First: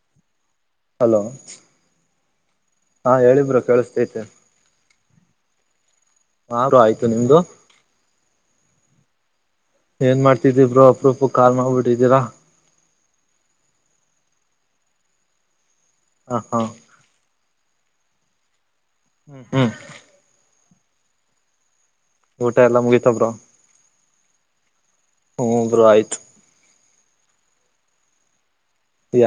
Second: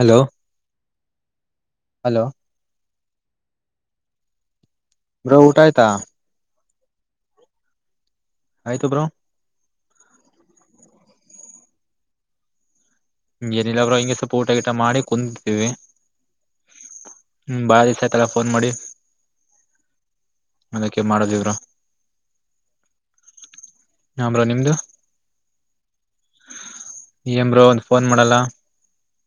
hello hello hello ಹಾ ಹೇಳಬರು ಕೇಳಿಸತೈತೆ ಬ್ರ ಊಟ ಆಯ್ತಾ ಹು ಆಯ್ತು ನಿಮ್ದು ಆಯ್ತು ಬ್ರೋ ಏನ್ ಮಾಡ್ತಿದ್ದಿಬ್ರೋ ಅಪ್ರಪ ಕಾರ್ ಮಾಡಗ್್ಬಿಟ್ಟಿದ್ದೀರಾ ಹ ಏನಿಲ್ಲರು ಹಿಂಗಗೆ ಸ್ವಲ್ಪ ಊಟ ಊಟ ಮಾಡಿ ಕುಂದಿದ್ದೇವಿ ಹ ಹಾ ಹ್ಮ್ ಬಾಳ ದಿವಸಯ ತಲ್ಲಾ ಫೋನ್ ಮಾಡಿ ಹ್ಮ್ ಹ್ಮ್ ಅದಕ್ಕೆ ಮಾಡದಿವರು ಊಟ ಎಲ್ಲಾ ಮುಗಿತಬ್ರು ಹಮ್ರ ನಿಮ್ದು ಹ್ಮಬರು ಆಯ್ತು ಏಂಬ್ರೋ ಒಂದ ಫೋನ್ ಮಾಡಲ್ಲ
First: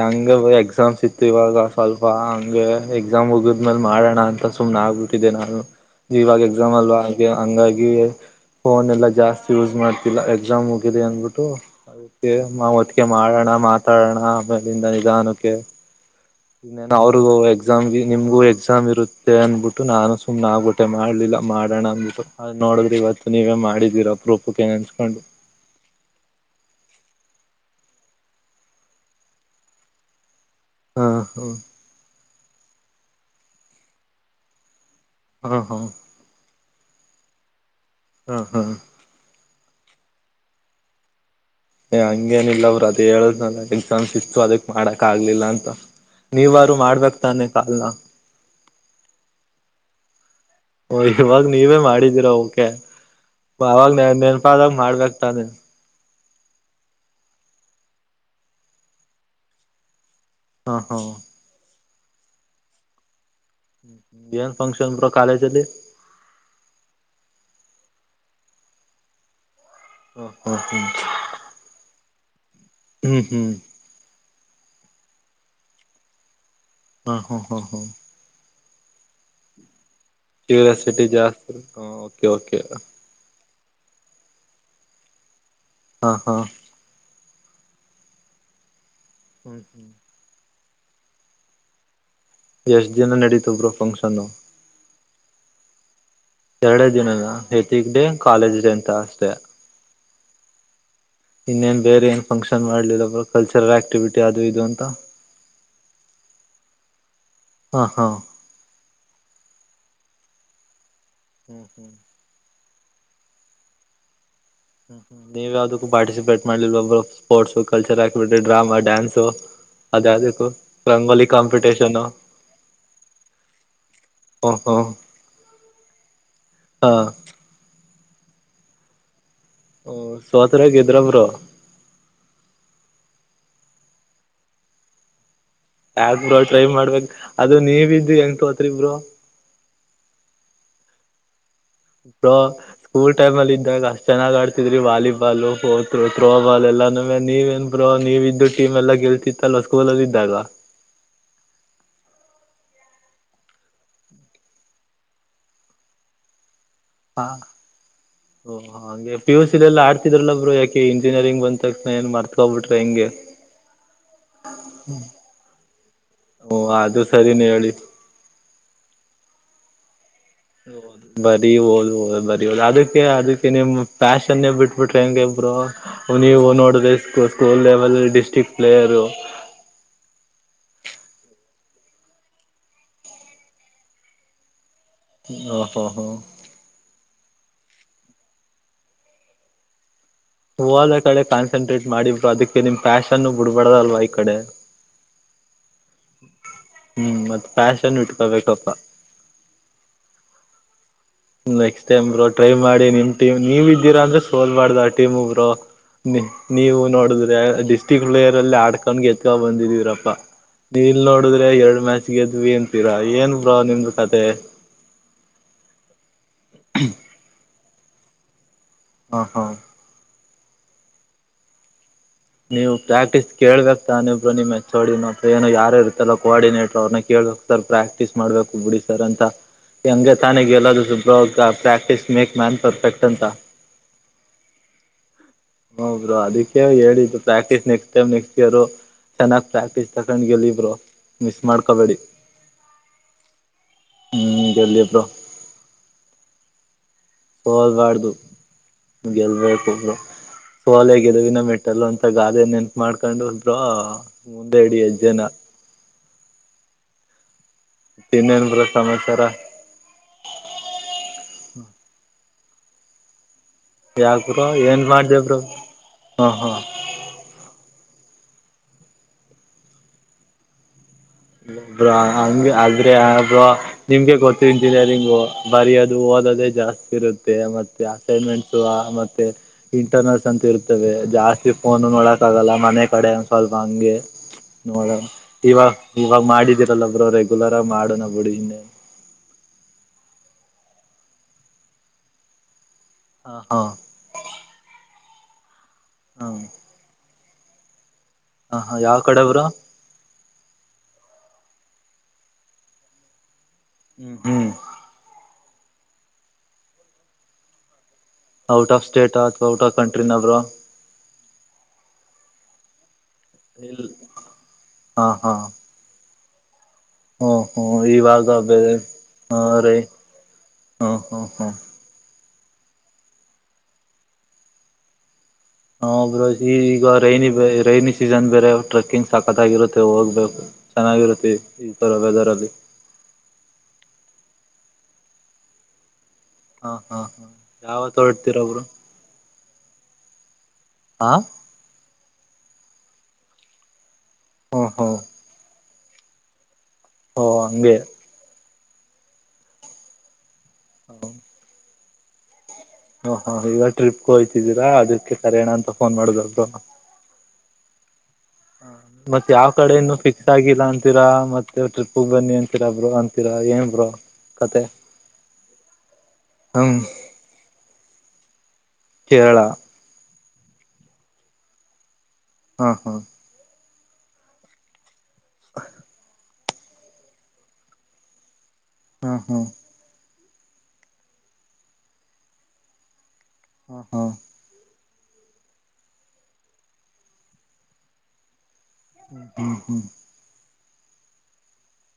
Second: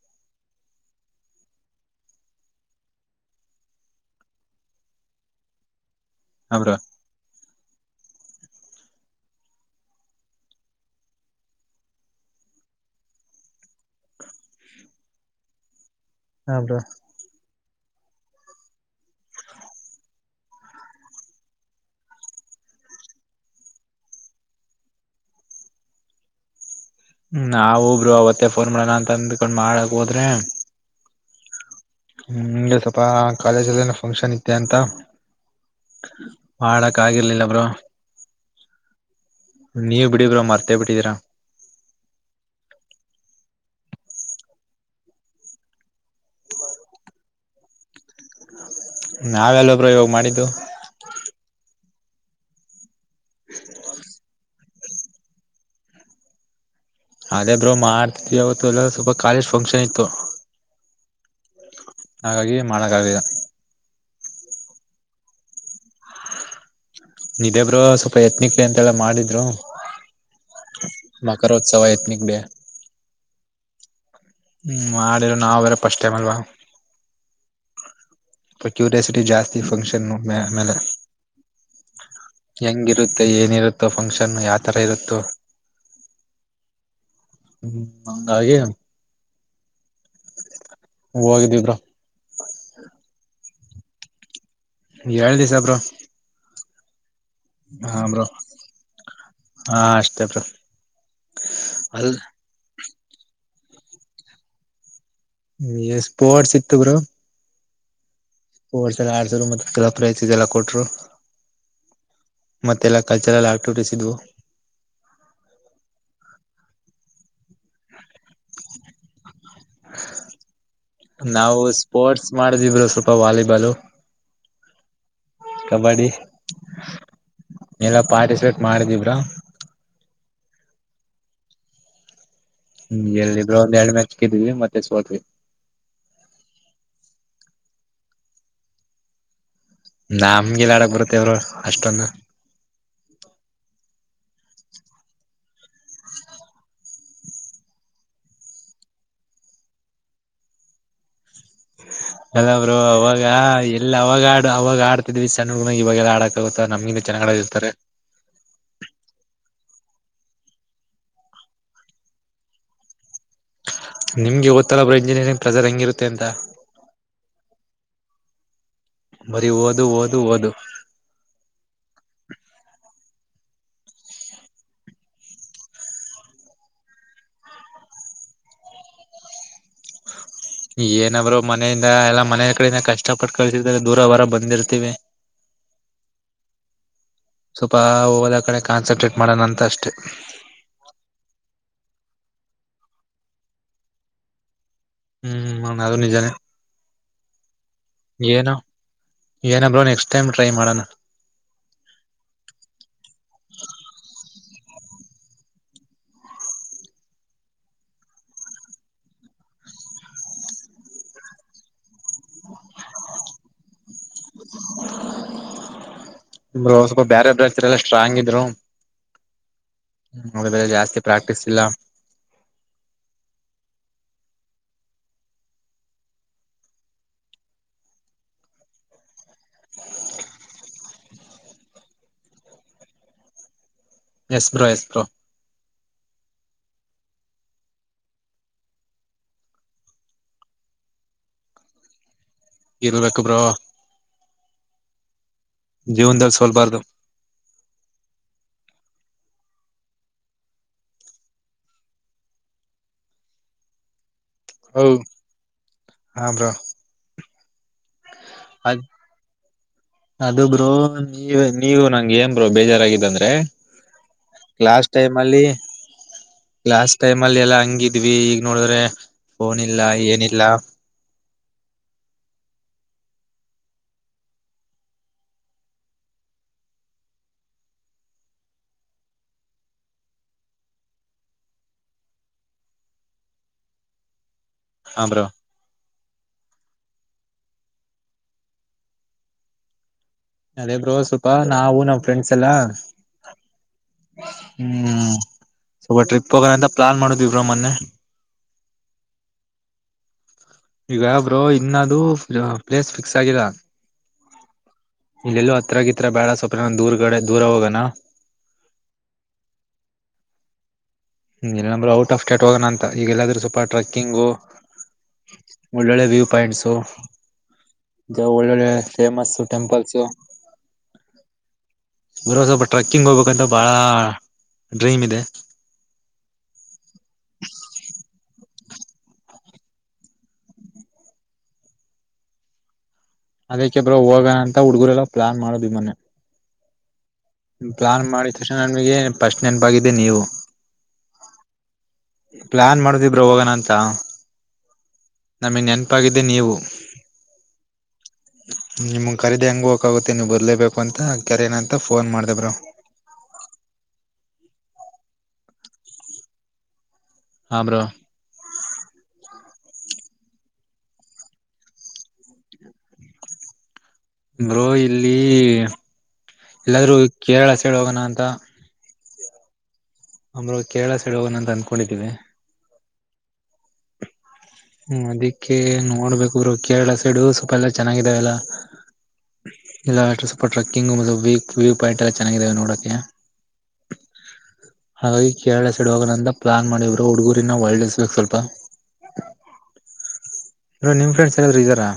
ಹಂಗಗೆ ಎಕ್ಸಾಮ್ಸ್ ಇತ್ತು ಇವಾಗ ಸ್ವಲ್ಪ ಹಂಗೆ ಎಕ್ಸಾಮ್ ಉಗಿದ್ಮೇಲೆ ಮಾಡೋಣ ಅಂತ ಸುಮ್ ಆಗ್ಬಿಟ್ಟಿದ್ದೆ ನಾನು ಇವಾಗ ಹಾ ಎಕ್ಸಾಮ್ ಬ್ರೋ ಅಲ್ವಾ ಹಾಗೆ ಹಂಗಾಗಿ ಫೋನ್ ಎಲ್ಲಾ ಜಾಸ್ತಿ ಯೂಸ್ ಮಾಡ್ತಿಲ್ಲ ಎಕ್ಸಾಮ್ ಹೋಗಿರಿ ಅಂದ್ಬಿಟ್ಟು ಮಾ ಹೊತ್ತಿಗೆ ಮಾಡೋಣ ಮಾತಾಡೋಣ ೇಿಂದ ನಿಧಾನಕ್ಕೆ ಇನ್ನೇನು ಅವ್ರಿಗೂ ಎಕ್ಸಾಮ್ಗೆ ನಿಮ್ಗೂ ಎಕ್ಸಾಮ್ ಇರುತ್ತೆ ಅಂದ್ಬಿಟ್ಟು ನಾನು ಸು್ ನಾವು ಹೊಟ್ಟೆ ಮಾಡ್ಲಿಲ್ಲ ಮಾಡೋಣ ಅಂದ್ಬಿಟ್ಟು ನೋಡಿದ್ರಿ ಇವತ್ತು ನೀವೇ ಮಾಡಿದೀರಾ ಪ್ರೂಪಕ ಏನ್ ಅನ್ಸ್ಕೊಂಡು ಹ್ಮ ನಾವ ಒಬ್ರು ಅವತ್ತೇ ಫೋನ್ ಮಾಡೋಣ ಅಂತ ಅಂದ್ಕೊಂಡ್ ಮಾಡಕ್ ಹೋದ್ರೆ ಹಾ ಹಾ ಹ್ಮ ನಿಮಗೆ ಸ್ವಪ ಕಾಲೇಜಲ್ಲಏನ ಫಂಕ್ಷನ್ ಇದೆ ಅಂತ ಹ್ಮ ಹಾ ಮಾಡಾಕ್ ಆಗರ್ಲಿಲ್ಲಬ್ರು ಹ್ಮ ಹಾ ನೀವ್ ಬಿಡಿಗ್ರ ಮರ್ತೇ ಬಿಟ್ಟಿದೀರಾ ಏ ಹಂಗೇನಿಲ್ಲ ಅವರು ಅದ ಹೇಳದ್ನಲ್ಲ ಎಕ್ಸಾಮ್ಸ್ ಇತ್ತು ಅದಕ್ ಮಾಡಕ್ ಆಗ್ಲಿಲ್ಲ ಅಂತ ನೀವಾರು ಮಾಡ್ಬೇಕಕ್ತಾನೆ ಕಾಲ್ನ ನಾವೆಲ್ಲ ಬ್ರೋ ಇವಾಗ ಮಾಡಿದ್ದು ಇವಾಗ ನೀವ ಮಾಡಡಿ ರ ಓಕೆ ಅವಾಗ ನ ನೆನಪಾದಾಗ ಮಾಡ್ಬೇಕಕ್ತಾನೆ ಅದೇ ಬ್ರರು ಮಾಡ್ತಿದ್ವಿ ಅವತ್ತು ಎಲ್ಲ ಸ್ವಲ್ಪ ಕಾಲೇಜ್ ಫಂಕ್ಷನ್ ಇತ್ತು ಹಾ ಹಾ ಹಾಗಾಗಿ ಮಾಡಕ್ಕಾಗಿಲ್ಲ ಬನ್ಫಕ್ಷನ್ ಪ್ರ ಕಾಲ ಚಲ್ಲಿ ಇದೇಬ್ರು ಸ್ವಲ್ಪ ಯತ್ನಿಕ್ಲಿ ಅಂತೆಲ್ಲ ಮಾಡಿದ್ರು ಹ್ಮ್ ಹ್ಮ್ ಹ್ಮ್ ಮಕೋತ್ ಸವಯತ್ನ ಬ ಹ್ಮ್ ಹ್ಮ್ ಹ್ಮ್ ಮಾಡಿದ್ರ ನಾವವು ಬೇ್ರ ಪಫಸ್ಟ್ ಟೈಮ್ ಅಲ್ವಾ ಹಾ ಹಾ ಹಾ ಹಾ ಕ್ಯೂರಿಯಾಸಿಟಿ ಜಾಸ್ತಿ ಫಂಕ್ಷನ್ ಆಮೇಲೆ ಹ ಹೆಂಗಿರುತ್ತೆ ಏನಿರುತ್ತೋ ಫಂಕ್ಷನ್ ಯಾವ ತರ ಇರುತ್ತೋ ಹಾ ಹಾ ಹ್ಮ ಮಂಗ ಆ ಹ್ಮ್ ಹ್ಮ್ ಹೂೋಗಿದ್ದಿದ್ರ ಎಷ್ಟ್ ದಿನ ನಡೀತಬ್ರು ಫಂಕ್ಷನ್ ಏಳ್ ದಿವಸಬ್ರು ಎರಡೇ ದಿನನ ಹೆತಿಕ್ ಡೇ ಕಾಲೇಜ್ ಡೇ ಅಂತ ಅಷ್ಟೇ ಹಾ ಅಷ್ಟೇ ಬ್ರೋ ಇನ್ನೇನ್ ಬೇರೆ ಅಲ್ ಏನ್ ಫಂಕ್ಷನ್ ಮಾಡ್ಲಿಲ್ಲ ಕಲ್ಚರಲ್ ಆಕ್ಟಿವಿಟಿ ಅದು ಇದು ಅಂತ ಎಸ್ ಪೋರ್ಸ ಇತ್ತು ಗರು ಹಾ ಹಾ ಸ್ಪೋರ್ಸ್ ಎಲ್ಲ ಆಡ್ಸ್ರು ಮತ್ತೆ ಕಲ ಪ್ರೈಸ್ ಇದೆ ಎಲ್ಲ ಕೊಟ್ಟರು ಹ್ಮ್ ಹ್ಮ್ ಮತ್ತೆಲ್ಲಾ ಕಲ್ಚರಲ್ ಆಕ್ಟಿವಿಟೀಸ್ ಇದವು ಹ್ಮ್್ಮ್ ನೀವ ಯಾವ್ದಕ್ಕೂ ಪಾರ್ಟಿಸಿಪೇಟ್ ಮಾಡ್ಿಲ್ ಒಬ್ರು ಸ್ಪೋರ್ಟ್ಸ್ ಕಲ್ಚರ್ ಆ ಟ್ಟ ಡ್ರಾಮಾ ಡ್ಯಾನ್ಸು ಅದದಕ್ಕೂ ರಂಗೋಲಿ ನಾವು ಕಾಂಪಿಟೇಷನು [inaudible] ಸ್ಪೋರ್ಟ್ಸ್ ಮಾಡಿದ್ವಿ ಬ್ರೋ ಸ್ವಲ್ಪ ವಾಲಿಬಾಲು ಹಾ ಹಾ ಕಬಡ್ಡಿ ಎಲ್ಲ ಪಾರ್ಟಿಸಿಪೇಟ್ ಮಾಡಿದಿವ್ರಾ ಹ ಸಥರ ಗೇದ್ರಾಮ್ರ ಹ್ಮ್ ಎಲ್ಲಿ ಇಬ್್ರ ಒಂದು ಎರಡು ಮ್ಯಾಚ್ ಕಿದ್ವಿ ಮತ್ತೆ ಸೋದವಿ ಯಾಕ್ಬ್ರೋ ಟ್ರೈ ಮಾಡ್ಬೇಕಕ್ ಅದು ನೀವ ಇದಿದ್ದು ಹೆಂಗ ತೋತ್ರಿಿಬ್ರರು ನಮ್ ಗಗೆಿಲ್ಲಾಡಕ್ ಬರುತ್ತೆವ್ರು ಸ್ಕೂಲ್ ಟೈಮ್ ಅಲ್ಲಿ ಇದ್ದಾಗ ಅಷ್ಟ್ ಚೆನ್ನಾಗ್ ಆಡ್ತಿದ್ರಿ ವಾಲಿಬಾಲ್ ಓತ್ರೋ ಥತ್ರೋ ಬಾಲ್ ಎಲ್ಲ ನೆ ನೀವ ಏನ್ ಬೋ ನೀವ ಇದ್ದು ಟೀಮ್ ಎಲ್ಲ ಗೆಲ್ಸಿತ್ತ ಅಲ್ವ ಸ್ಕೂಲದ ಇದಾಗ [inaudible] ಅಲ್ಲಬ್ರು ಅವಾಗ ಎಲ್ಲ ಅವಾಗ ಆಡ್ ಅವಾಗ ಆಡ್ತಿದ್ವಿ ಸಣ್ಣನ ಇವಾಗೆಲ್ಲ ಆಡಕಾಗುತ್ತೆ ಹಾ ಓ ಹಾಗೆ ಪಿಯುಸಲೆ ಎಲ್ಲ ಆಡ್ ಿದ್ರಲ್ಲಬ್್ರರು ಯಾಕೆ ಇಂಜಿನಿಯರಿಂಗ್ ಬಂದ ತಕ್ಷನ ಏನ್ ಮಾಡತಕೋಬ ಬಿಟ್ರೆ ಹೆಂಗೆ ಹ [inaudible] ನಿಮ್ಗೆ ಗೊತ್ತಲ್ಲ ಬ್ರ ಇಂಜಿನಿಯರಿಂಗ್ ಪ್ರಜರ್ ಹೆಂಗಿರುತ್ತೆ ಅಂತ ಓ ಅದು ಸರಿನೇ ಹೇಳಿ [inaudible] ಬರಿ ಹೌದು್ ಬರಿ ಹಓದ ಹದು ಬರ ಹದು ಅದಕ್ಕೆ ಅದ ನಿಮ್ ಪ್ಯಾಷನ್ೇ ಬಿಟ್ಬಿಟ್ರೆ ಹೆಂಗೆ ಇಬ್ರು ನೀವು ನೋಡ ಸ್ಕೂಲ್ ಲೆವೆಲ್ ಡಿಸ್ಟ್ರಿಕ್ ಪೆಲ್ಲಹರ್ ಹ ಏನಾದ್ರು ಮನೆಯಿಂದ ಎಲ್ಲಾ ಮನೆಯ ಕಡಿಂದ ಕಷ್ಟ ಪಟ್ಟ ಕಳಸಿದ್ರ ದೂರ ವರ ಬಂದಿರ್ತಿೀವಿ ಹ ಹ ಹ ಸ್ವಲ್ಪ ಹೋದ ಕಡೆ ಕಾನ್ಸಂಟ್ರೇಟ್ ಮಾಡೋಣ ಅಂತ ಅಷ್ಟೇ ಓದ ಕಡೆ ಕಾನ್ಸಂಟ್ರೇಟ್ ಮಾಡಿ ಅದಕ್ಕೆ ನಿಮ್ ಪಫ್ಯಾಶನ್ ಬಿಡ್ಬಾರಡ್ದಲ್ವಾ ಈ ಕಡೆ ಹ್ಮ್ ಹ ಅದು ನಿಜಾನೇ ಹ್ಮ್ ಮತ್ತೆ ಏನ ಏನ ಬ್ರೋ ನೆಕ್ಸ್ಟ್ ಟೈಮ್ ಟ್ರೈ ಮಾಡೋಣ ನೆಕ್ಸ್ಟ್ ಟೈಮ್ ಬರು ಟ್ರೈ ಮಾಡಿ ನಿಮ್ ಟೀಮ್ ನೀವ್ ಇದೀರಾಂದ್ರೆ ಸೋಲ್ ಮಾಡ್ದ ಆ ಟೀಮು ಬ್ರರು ನೀ ನೀವು ನೋಡುದ್ರಿ ಡಿಸ್ಟ್ರಿಕ್ ಬ್ಲೇರ್ ಅಲ್ಲಿ ಆಡ್ಕೊಂಡ ಎತ್ಕ ಬಂದಿದೀರಪ್ಪಾ ನೀ ಇಲ್ ನೋಡುದ್ರೆ ಎರಡ್ ಮ್ಯಾಚ್ಗೆದ್ವಿ ಅಂತೀರಾ ಏನ್ ಬ್ರೋ ನಿಮ್ದು ಅದೇ [inaudible] ರು ಸ್ವಲ್ಪ ಬೇರೆ ಬ್ರಲ್ಲ ಸ್ಟ್ರಾಂಗ್ ಇದ್ರು ಹ ಹಾ ಆದರೆ ಜಾಸ್ತಿ ಪ್ರಾಕ್ಟೀಸ್ ಇಲ್ಲ ನೀವು ಪ್ರಾಕ್ಟೀಸ್ ಕೇಳ್ಬೇಕಕ್ ತಾನ ಬ್ರೋ ನಿಮ್ ಹೆಚ್ಚೋಡಿನ ಅಥವಾ ಏನು ಯಾರು ಇರ್ತ್ತಲ್ಲೋಆರ್ಡಿನೇಟರ್ ಅವ್ರನ್ನ ಕೇಳ ಸರ್ ಪ್ರಾಕ್ಟೀಸ್ ಮಾಡ್ಬೇಕು ಬಿಡಿ ಸರ್ ಅಂತ ಹಂಗೆ ತಾನೇಗ ಎಲ್ಲೂ ಸು್ರ ಪ್ರಾಕ್ಟೀಸ್ ಮೇಕ್ ಮ್ಯಾನ್ ಪರ್ಫೆಕ್ಟ್ ಅಂತ ಎಸ್ ಬ್ರೋ ಎಸ್ ಬ್ರೋ ಹ ಬ್ರೋ ಅದಕ್ಕೆೇ ಹೇಳಿದ್ದು practice next time next year ಚೆನ್ನಾಗಿ ಪ್ರಾಕ್ಟೀಸ್ ತಕೊಂಡ್ ಗೆಲ್ಲಿ ಬ್ರೋ ಮಿಸ್ ಮಾಡ್ಕೋಬೇಡಿ ಗೆಲ್ಬೇಕು ಬ್ರೋ ಹ್ಮ್ ಗೆಲ್ಲಿ ಬ್ರೋ ಜೀವನದಲ್ಲಿ ಸೋಲ್ ಲ್ಬಾರ್ದು ಹೋಲ್ಬಾರ್ದು ಗೆಲ್ಬೇಕು ಸೋಲೆ ಗೆಲುವಿನ ಮೆಟ್ಟಿಲು ಅಂತ ಗಾದೆ ನೆನಪು ಮಾಡ್ಕೊಂಡು ಬ್ರೋ ಮುಂದೆ ಇಡಿ ಎಜ್ಜನ ಹ ಬ್ರೋ ಇನ್ನೇನ್ ಬ್ರೋ ಅದ ಸಮಾಚಾರ ಅದು ಬ್ರೋ ನೀವ ನೀವು ನಂಗೆ ಹೆನ್ ಬ್ರೋ ಬೇಜಾರಾಗಿದ್ದ ಅಂದ್ರೆ ಯಾಕ ಬ್ರೋ ಏನ್ ಲಾಸ್ಟ್ ಟೈಮ್ ಮಾಡ್ದೆ ಬ್ರೋ ಅಲ್ಲಿ ಹ ಹ ಲಾಸ್ ಟೈಮ್ ಅಲ್ಲಿ ಎಲ್ಲಾ ಹಂಗಿದ ಇದ್ವಿ ಈಗ ನೋಡಿದ್ರೆ ಫೋನ್ ಇಲ್ಲ ಏನಿಲ್ಲ ಹಂಗ ಆದ್ರೆ ಬ್ರೋ ನಿಮ್ಗೆ ಗೊತ್ತ ಇಂಜಿನಿಯರಿಂಗ್ ಬರಿಯೋದು ಓದೋದೆ ಜಾಸ್ತಿ ಇರುತ್ತೆ ಮ ಅಸೈೆಂಟ್ ಮೆಂಟ್ಸ್ ಮತ್ತೆ ಇಂಟರ್ನಲ್ಸ್ ಅಂತ ಇವೆ ಜಾಸ್ತಿ ಫೋನು ನೋಡಕ್ ಆಗಲ್ಲ ಮನೆ ಕಡೆ ಒ ಸ್ವಲ್ಪ ಹಂಗೆ ನೋಡ ಹ ಬ್ರೋ ಇವಾಗ ಇವಾಗ ಮಾಡಿದೀರಲ್ಲ ಬ್ರೋ ರೆಗ್ಯುಲರ ಆಗಿ ಮಾಡೋಣ ಬಿಡಿ ಇನ್ನೆ ಅದೇ ಬ್ರೋ ಸ್ವಪಾ ನಾವು ನಮ್ ಫ್ರೆಂಡ್ಸ್ ಎಲ್ಲಾ ಹ ಹಾ ಹ್ಮ್ ಸ್ವಲ್ಪ ಹಾ ಟ್ರಿಪ್ ಹೋಗಣಂತ ಪ್ಲಾನ್ ಮಾಡುದ ಇವ್ರ ಮೊನ್ನೆ ಹ ಹ ಯಾವ ಕಡೆ ಬ್ರೋ ಈಗ ಬ್ರೋ ಅದು ಇನ್ನದ ಪ್ಲೇಸ್ ಫಿಕ್ಸ್ ಆಗಿಲ್ಲ ಹ್ಮ ಹ್ಮ್ ಇಲ್ಲೆಲ್ಲೋ ಹತ್ರಗಿತ್ರ ಬೇಡ ಸೋಲ್ಪ ದೂರ್ಗಡೆ ದೂರ ಹೋಗೋಣ ಔಟ್ ಆಫ್ ಸ್ಟೇಟ್ ಅಥವಾ ಔಟ್ ಆಫ್ ಕಂಟ್ರಿ ನವರು ಹ್ಮ ಇಲ್ಲ ಬ್ರೋ ಔಟ್ ಆಫ್ ಸ್ಟೇಟ್ ಹೋಗಣ ಅಂತ ಈಗೆಲ್ಲಾದ್ರೂ ಸ್ವಪ ಇಲ್ ಟ್ರೆಕ್ಕಿಂಗು ಒಳ್ಳೊಳ್ಳೆ ವ್ಯೂ ಪಾಯಿಂಟ್ಸ ಹಓ ಹ್ಮ ಇವಾಗ ಬೇರೆ ಫೇಮಸ್ ಹ ರೈನ್ ಟೆಂಪಲ್ಸು ಹಾ ಹಾ ಹಾ ಬ್ರೋ ಸ್ವಲ್ಪ ಟ್ರೆಕ್ಕಿಂಗ್ ಹೋಗ್ಬೇಕಂತ ಬಹಳ ಡ್ರೀಮ್ ಇದೆ ಹ ಬ್ರೋ ಈಗ ರೈನಿ ರೈನಿ ಸೀಸನ್ ಬೇರೆ ಟ್ರೆಕ್ಕಿಂಗ್ ಸಾಕತ್ಗಿರುತ್ತೆ ಹೋಗ್ಬೇಕು ಚೆನ್ನಾಗಿ ಇರುತ್ತೆ ಈ ತರ ವೇದರಲಿ ಅದಕ್ಕೆ ಬ್ರ ಹೋಗಣ ಅಂತ ಹುಡ್ಗರೆಲ್ಲ ಪ್ಲಾನ್ ಮಾಡುದವಿ ಮೊನ್ನೆ ಹ ಹಾ ಹ ಯಾವತ್ ಪ್ಲಾನ್ ಮಾಡಿದ ಹೊರಡ್ತೀರ ತಕ್ಷಣ ಬ್ರೋ ನನಗೆ ಫಸ್ಟ್ ನೆನಪಾಗಿದ್ದ ನೀವು ಹಾ ಪ್ಲಾನ್ ಮಾಡುದಬ್ರ ಹೋಗಣ ಅಂತ ಹಾ ಹಾ ಆಮೇ ನೆನಪಾಗಿದೆ ನೀವು ಓ ಹಂಗಗೆ ನಿಮ್ಗೆ ಖರೀದಿ ಹೆಂಗ ಹೋಗಕ್ಗುತ್ತೆ ನೀವ್ ಬರ್ಲೇಬೇಕು ಅಂತ ಕೆರನ ಅಂತ ಫೋನ್ ಮಾಡ್ದಬ್ರ ಹಓ ಹ ಈಗ ಟ್ರಿಪ್ಗೆ ಹಯ್ತಿದ್ದೀರಾ ಅದಕ್ಕೆ ಕರಯಣ ಅಂತ ಫೋನ್ ಮಾಡುದ ಹಾ ಬ್ರೋ ಮತ್ತೆ ಯಾವ ಕಡೆ ಇನ್ನು ಫಿಕ್ಸ್ ಆಗಿಲ್ಲ ಅಂತಿರಾ ಮತ್ತೆ ಟ್ರಿಪ್ಗ್ ಬನ್ನಿ ಅಂತೀರಾ ಬ್ರೋ ಅಂತರ ಏನ್ ಬ್ರೋ ಕತೆ ಬೋ ಇಲ್ಲಿ ಹ್ಮ್ ಎಲ್ಲಾದ್ರೂ ಕೇರಳ ಸಳ್ ಹೋಗೋಣ ಅಂತ ಕೇರಳ ಅಮ್ರ ಕೇಳ ಸಡ ಹಣ ಅಂತ ಅಂದಕೊಂಡಿದವಿ ಹಾ ಹಾ ಹ್ಮ ಅದಿಕ್ಕೆ ನೋಡ್ಬೇಕುರು ಕೇರಳ ಸೈಡು ಸ್ವಪ ಎಲ್ಲಾ ಚೆನ್ನಾಗಿದಾವೆಲ್ಲ ಹಾ ಹಾ ಟ್ರೆಕ್ಕಿಂಗ್ ಮ ವ ವ್ಯೂ ಪಾಯಿಂಟ್ ಎಲ್ಲ ಚೆನ್ನಾಗಿದಾವ ನೋಡೆ ಹಾ ಹಾ ಹಾಗಾಗಿ ಕೇರಳ ಸೈಡ್ ಹೋಗಣ ಅಂತ ಪ್ಲಾನ್ ಮಾಡವ್ರು ಹುಡುಗೂರಿನ ಹೊಳ್ಳೆಸಬೇಕು ಸ್ವಲ್ಪ ಹ್ಮ ಹ್ಮ್ ಇ ನಿಮ್ ಫ್ರೆಂಡ್ಸ್ ಹೇಳಾದ್ರು ಇದ್ದಾರಾ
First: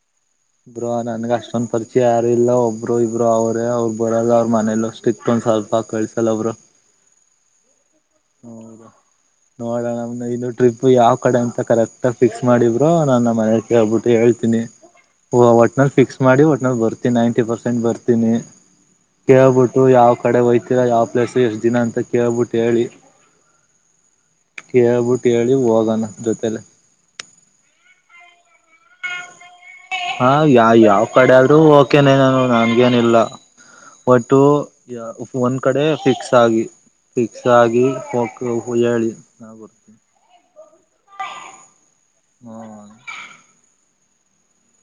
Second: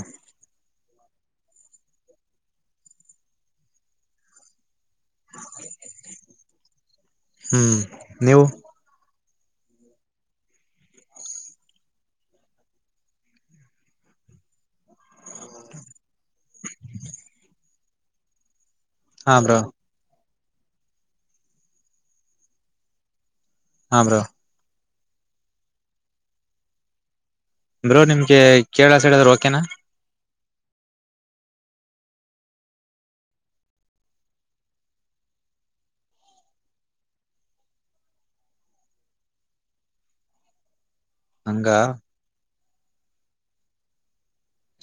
ಇಬ್ ನನ್ಗ ಅಷ್ಟೊಂದ ಪರಿಚಯ ಯಾರು ಇಲ್ಲ ಒಬ್ರು ಇಬ್ರು ಅವರೇ ಅವ್ರು ಬರೋದು ಅವ್ರ ಮನೇಲ್ಲಷ್ಟಿಕ್ ತ ಸ್ವಲ್ಪ ಕಳ್ಸಲ್ಲ ಅವರು ಹ್ಮ್ ನೀವು ಹ್ಮ್ ನೋಡೋಣ ನಮ ಇನ್ನು ಟ್ರಿಪ್ ಯಾವ್ ಕಡೆ ಅಂತ ಕರೆಕ್ಟ್ ಫಿಕ್ಸ್ ಮಾಡಿದಬ್ರೋ ನನ್ನ ಮನೆ ಹೋಗಬಿಟ್ಟು ಹೇಳ್ತಿ ಒಟ್ನಲ್ಲಿ ಫಿಕ್ಸ್ ಮಾಡಿ ಒಟ್ಟನಲ್ಲಿ ಬರ್ತೀನಿ ನೈಂಟಿ ಪರ್ಸೆಂಟ್ ಬರ್ತೀನಿ ಹಾ ಬ್ರೋ ಕೇಳ್ಬಿಟ್ಟು ಯಾವ ಕಡೆ ಹೋಯ್ತೀರ ಯಾವ್ ಪ್ಲೇಸ್ ಎಷ್ಟ್ ದಿನ ಅಂತ ಕೇಳ್ಬಿಟ್ಟು ಹೇಳಿ ಹಾ ಬ್ರೋ ಕೇಳ್ಬಿಟ್ಟು ಕಿ ಹೋಗಣ ಜೊತೆಲ್ಲ ಅಂದೋ ನಿಮ್ಗೆ ಕೇಳ ಸೈಡ್ದ್ರರು ಓಕೆನಾ ಹಾ ಯಾ ಯಾವ್ ಕಡೆ ಆದ್ರೂ ಓಕೆನೇನಾನನು ನನ್ಗೇನ ಇಲ್ಲ ಒಟ್ಟು ಒಂದ್ ಕಡೆ ಫಿಕ್ಸ್ ಆಗಿ ಫಿಕ್ಸ್ ಆಗಿ ಹಕ ಹೇಳಿ ನಡ್ತಿ ಹಂಗ ಹ್ಮ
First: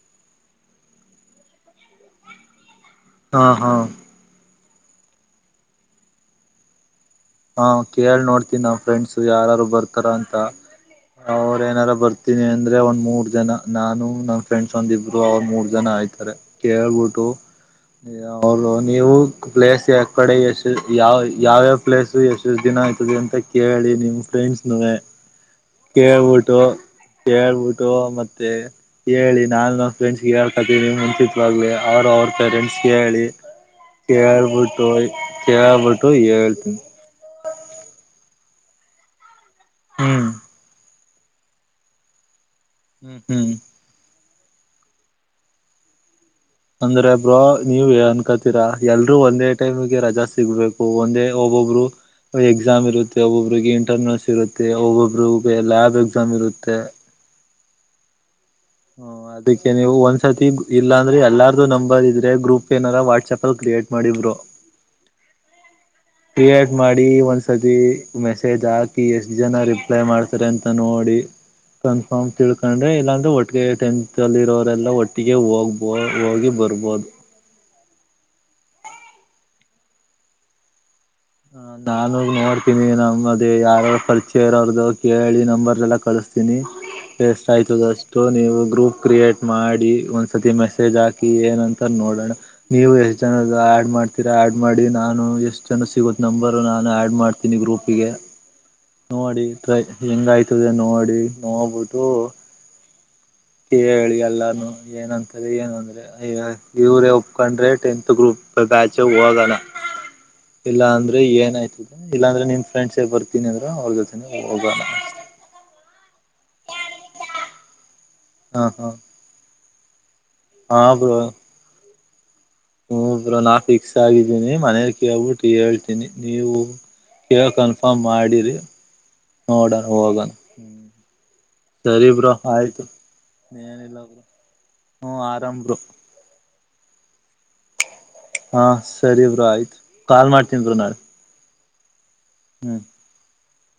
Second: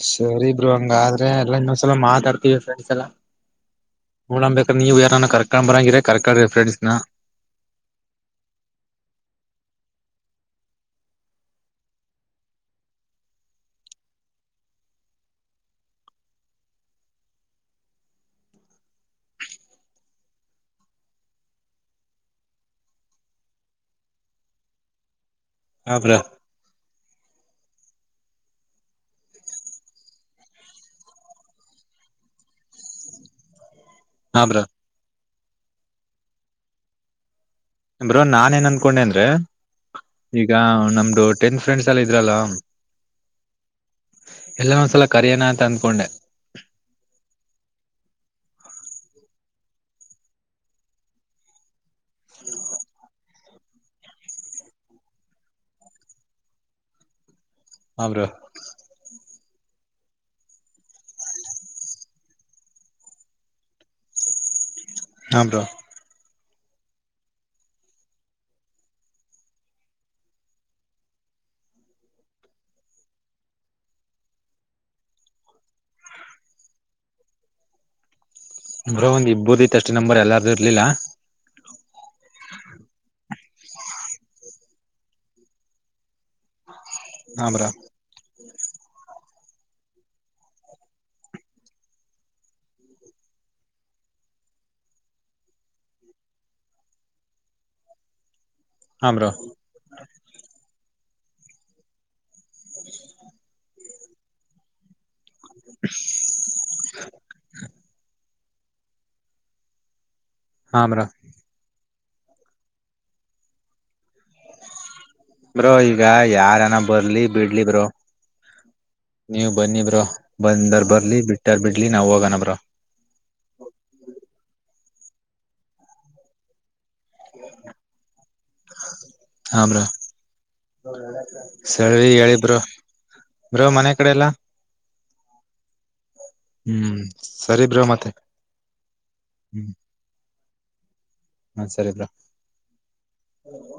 ಸರಿ ಬರು ಹಂಗಾದ್ರೆ ಎಲ್ಲಾ ಇನ್ನೊಂದ್ಸಲ ಮಾತಾಡ್ತಿವಿ ಫ್ರೆಂಡ್ಸ್ ಎಲ್ಲ ಹಾ ಹಾ ನಡಬೇಕ ನೀವು ಯಾರ ಕರ್ಕೊಂಡ್ ಬರಂಗರ ಕರೆಕ್ ಫ್ರೆಂಡ್ಸ್ನ ಹಾ ಕೇಳ್ ನೋಡ್ತೀನಿ ನ್ ಫ್ರೆಂಡ್ಸು ಯಾರಾರು ಬರ್ತಾರ ಅಂತ ಅವ್ರ ಏನಾರ ಬರ್ತೀನಿ ಅಂದ್ರೆ ಒಂದ್ ಮೂರ್ ಜನ ನಾನು ನಮ್ ಫ್ರೆಂಡ್ಸ್ ಒಂದಿಬ್ರು ಅವ್ರ ಮೂರ್ ಜನ ಆಯ್ತಾರೆ ಕೇಳ್ಬಿಟ್ಟು ಹೌದು ನೀವು ಪ್ಲೇಸ್ ಯ ಕಡೆ ಎಷ್ಟು ಯಾವ ಯಾವ್ಯಾವ ಪ್ಲೇಸು ಎಷ್ಟುಷ್ಟು ದಿನ ಆಯ್ತದೆ ಅಂತ ಕೇಳಿ ನಿಮ್ಮ ಫ್ರೆಂಡ್ಸ್ ಹಾ ಬ್ರೋ ಕೇಳಬಊಟ್ಟು ಹೇಳ್ಬಿಟ್ಟು ಮತ್ತೆ ಹೇಳಿ ನಾು ನ ಫ್ರೆಂಡ್ಸ್ ಹೇಳ್ ಕತೀ ಮುಂಚತ್ವಾಗ್ಲಿ ಅವರು ಅವ್ರ ಪೇರೆಂಟ್ಸ್ ಕ ಹೇಳಿ ಹ ಕೇಳ್ಬಿಟ್ಟು ಕೇಳ್ಬಿಟ್ಟು ಹೇಳ್ತೀನಿ ಬ್ರೋ ನಾನ ಏನ್ ಅನ್ಕೊಂಡೆ ಅಂದ್ರೆ ಹ್ಮ್ ಈಗ ನಮ್ದ ಟೆನ್ ಫ್ರೆಂಡ್ ಎಲ್ಲ ಇದ್ರಲ್ಲಾ ಹ್ಮ್ ಹ್ಮ್ ಎಲ್ಲ ಒಂದ್ಸಲ ಕರಿಯಣ ಅಂತ ಅಂದ್ಕೊಂಡೆ ರಾ ಎಲ್ರೂ ಒಂದೇ ಟೈಮ್ಗೆ ರಜಾ ಸಿಗ್ಬೇಕು ಒಂದೇ ಒಬ್ಬೊಬ್ರು ಎಕ್ಸಾಮ್ ಇರುತ್ತೆ ಒಬ್ಬೊಬ್ರಿಗೆ ಇಂಟರ್ನಲ್ಸ್ ಇರುತ್ತೆ ಒಬ್ಬೊಬ್ರಿಗೆ ಲ್ಯಾಬ್ ಎಕ್ಸಾಮ್ ಇರುತ್ತೆ [inaudible] ಬ್ರೋ ಹ್ಮ ಅದಕ್ಕೆ ನೀವು ಒಂದ್ಸರ್ತಿ ಇಲ್ಲಾಂದ್ರೆ ಎಲ್ಲಾರ್ದು ನಂಬರ್ ಇದ್ರೆ ಗ್ರೂಪ್ ಏನಾರ ವಾಟ್ಸಆಪ್ ಅಲ್ಲಿ ಕ್ರಿಯೇಟ್ ಮಾಡಿ ಬ್ರೋ ಹ್ ಬ್ರೋ ಕ್ರಿಯೇಟ್ ಮಾಡಿ ಒಂದ್ಸತಿ ಮೆಸೇಜ್ ಹಾಕಿ ಎಷ್ಟ ಜನ ರಿಪ್ಲೈ ಮಾಡ್ತಾರೆ ಅಂತ ನೋಡಿ ಕನ್ಫರ್ಮ್ ತಿಳ್ಕೊಂಡ್ರೆ ಇಲ್ಲಾಂದ್ರೆ ಒಟ್ಟಿಗೆ ಟೆಂತ್ ಅಲ್ಲಿ ಇರೋರೆಲ್ಲಾ ಒಟ್ಟಿಗೆ ಹೋಗ್ಬ ಹೋಗಿ ಬರಬೂದ ಬ್ರೋ ಒಂದು ಇಬ್ಬರದಿತ್ತಷ್ಟೆ ನಂಬರ್ ಎಲ್ಲಾರದು ಇರ್ಲಿಲ್ಲ ಹ ನಾನು ನೋಡ್ತೀನಿ ನಮ್ಮದ ಯಾರಾರ ಪರಿಚಯ ಇರೋರದು ಕೇಳಿ ನಂಬರಸ ಎಲ್ಲಾ ಕಳ್ಸ ತಿನಿ ಎಷ್ಟ ಹಾ ಬ್ರೋ ಆಯ್ತದ ಅಷ್ಟು ನೀವು ಗ್ರೂಪ್ ಕ್ರಿಯೇಟ್ ಮಾಡಿ ಒಂದ್ಸತಿ ಮೆಸೇಜ್ ಹಾಕಿ ಏನ್ಂತ ನೋಡೋಣ ನೀವು ಎಷ್ಟ ಜನದ ಆಡ್ ಮಾಡ್ತೀರಾ ಆಡ್ ಮಾಡಿ ನಾನು ಎಷ್ಟ ಜನ ಸಿಗುತ್ತ ನಂಬರ್ ನಾನು ಆಡ್ ಮಾಡ್ತೀನಿ ಗ್ರೂಪ್ಗೆ ಹಾ ಬ್ರೋ ನೋಡಿ ಟೈ ಹೆಂಗಾಯ್ತದ ನೋ ನೋಡಿ ನೋಡಬುಟ್ಟು ಕೇಳಿ ಎಲ್ಲಾರನೂ ಏನಂತಾರೆ ಏನು ಅಂದ್ರೆ ಇವರೇ ಒಪ್ಕೊಂಡ್ರೆ ಟೆಂತ್ ಗ್ರೂಪ್ ಬ್ಯಾಚು ಹೋಗಣ ಹಾ ಇಲ್ಲಾ ಬ್ರೋ ಅಂದ್ರೆ ಏನಾಯ್ತದ ಇಲ್ಲಾಂದ್ರೆ ನಿಮ್ ಫ್ರೆಂಡ್ಸ್ ಬರ್ತೀನಿ ಅಂದ್ರ ಅವ್ರ ಜೊತೆನೆ ಹೋಗೋಣ ಬ್ರೋ ಈಗ ಯಾರನ ಬರ್ಲಿ ಬಿಡ್ಲಿ ಬ್ರೋ ಹಾ ಹಾ ನೀವ್ ಬನ್ನಿ ಬ್ರೋ ಬಂದಾರ್ ಬರ್ಲಿ ಬಿಟ್ಟಾರ್ ಬಿಡ್ಲಿ ನಾವ ಹೋಗೋಣ ಬ್ರೋ ಹ್ಮ್ ಬ್ರೋ ನಾ ಫಿಕ್ಸ್ ಆಗಿದ್ದೀನಿ ಮನೆಲ್ಲ ಕೇಳ್ಬಿಟ್ಟ ಹೇಳ್ತೀನಿ ನೀವು ಈಗ ಕನ್ಫರ್ಮ್ ಮಾಡಿರಿ ಹಾ ನೋಡಣ ಬ್ರೋ ಹೋಗಣ್ ಸರಿ ಬ್ರೋ ಆಯ್ತು ಬ್ರೋ ಮನೆ ಏನಿಲ್ಲ ಕಡೆ ಬ್ರೋ ಎಲ್ಲಾ ಹ್ಮ ಆರಾಮ ಬ್ರೋ ಹ್ಮ್ ಸರಿ ಬ್ರೋ ಮತ್ತೆ ಹಾ ಸರಿ ಬ್ರೋ ಆಯ್ತು ಕಾಲ್ ಮಾಡ್ತೀನ್ ಬ್ರೋ ನಾಳೆ ಹಾ ಸರಿ ಬ್ರೋ ಹ್ಮ್ ಹ್ಮ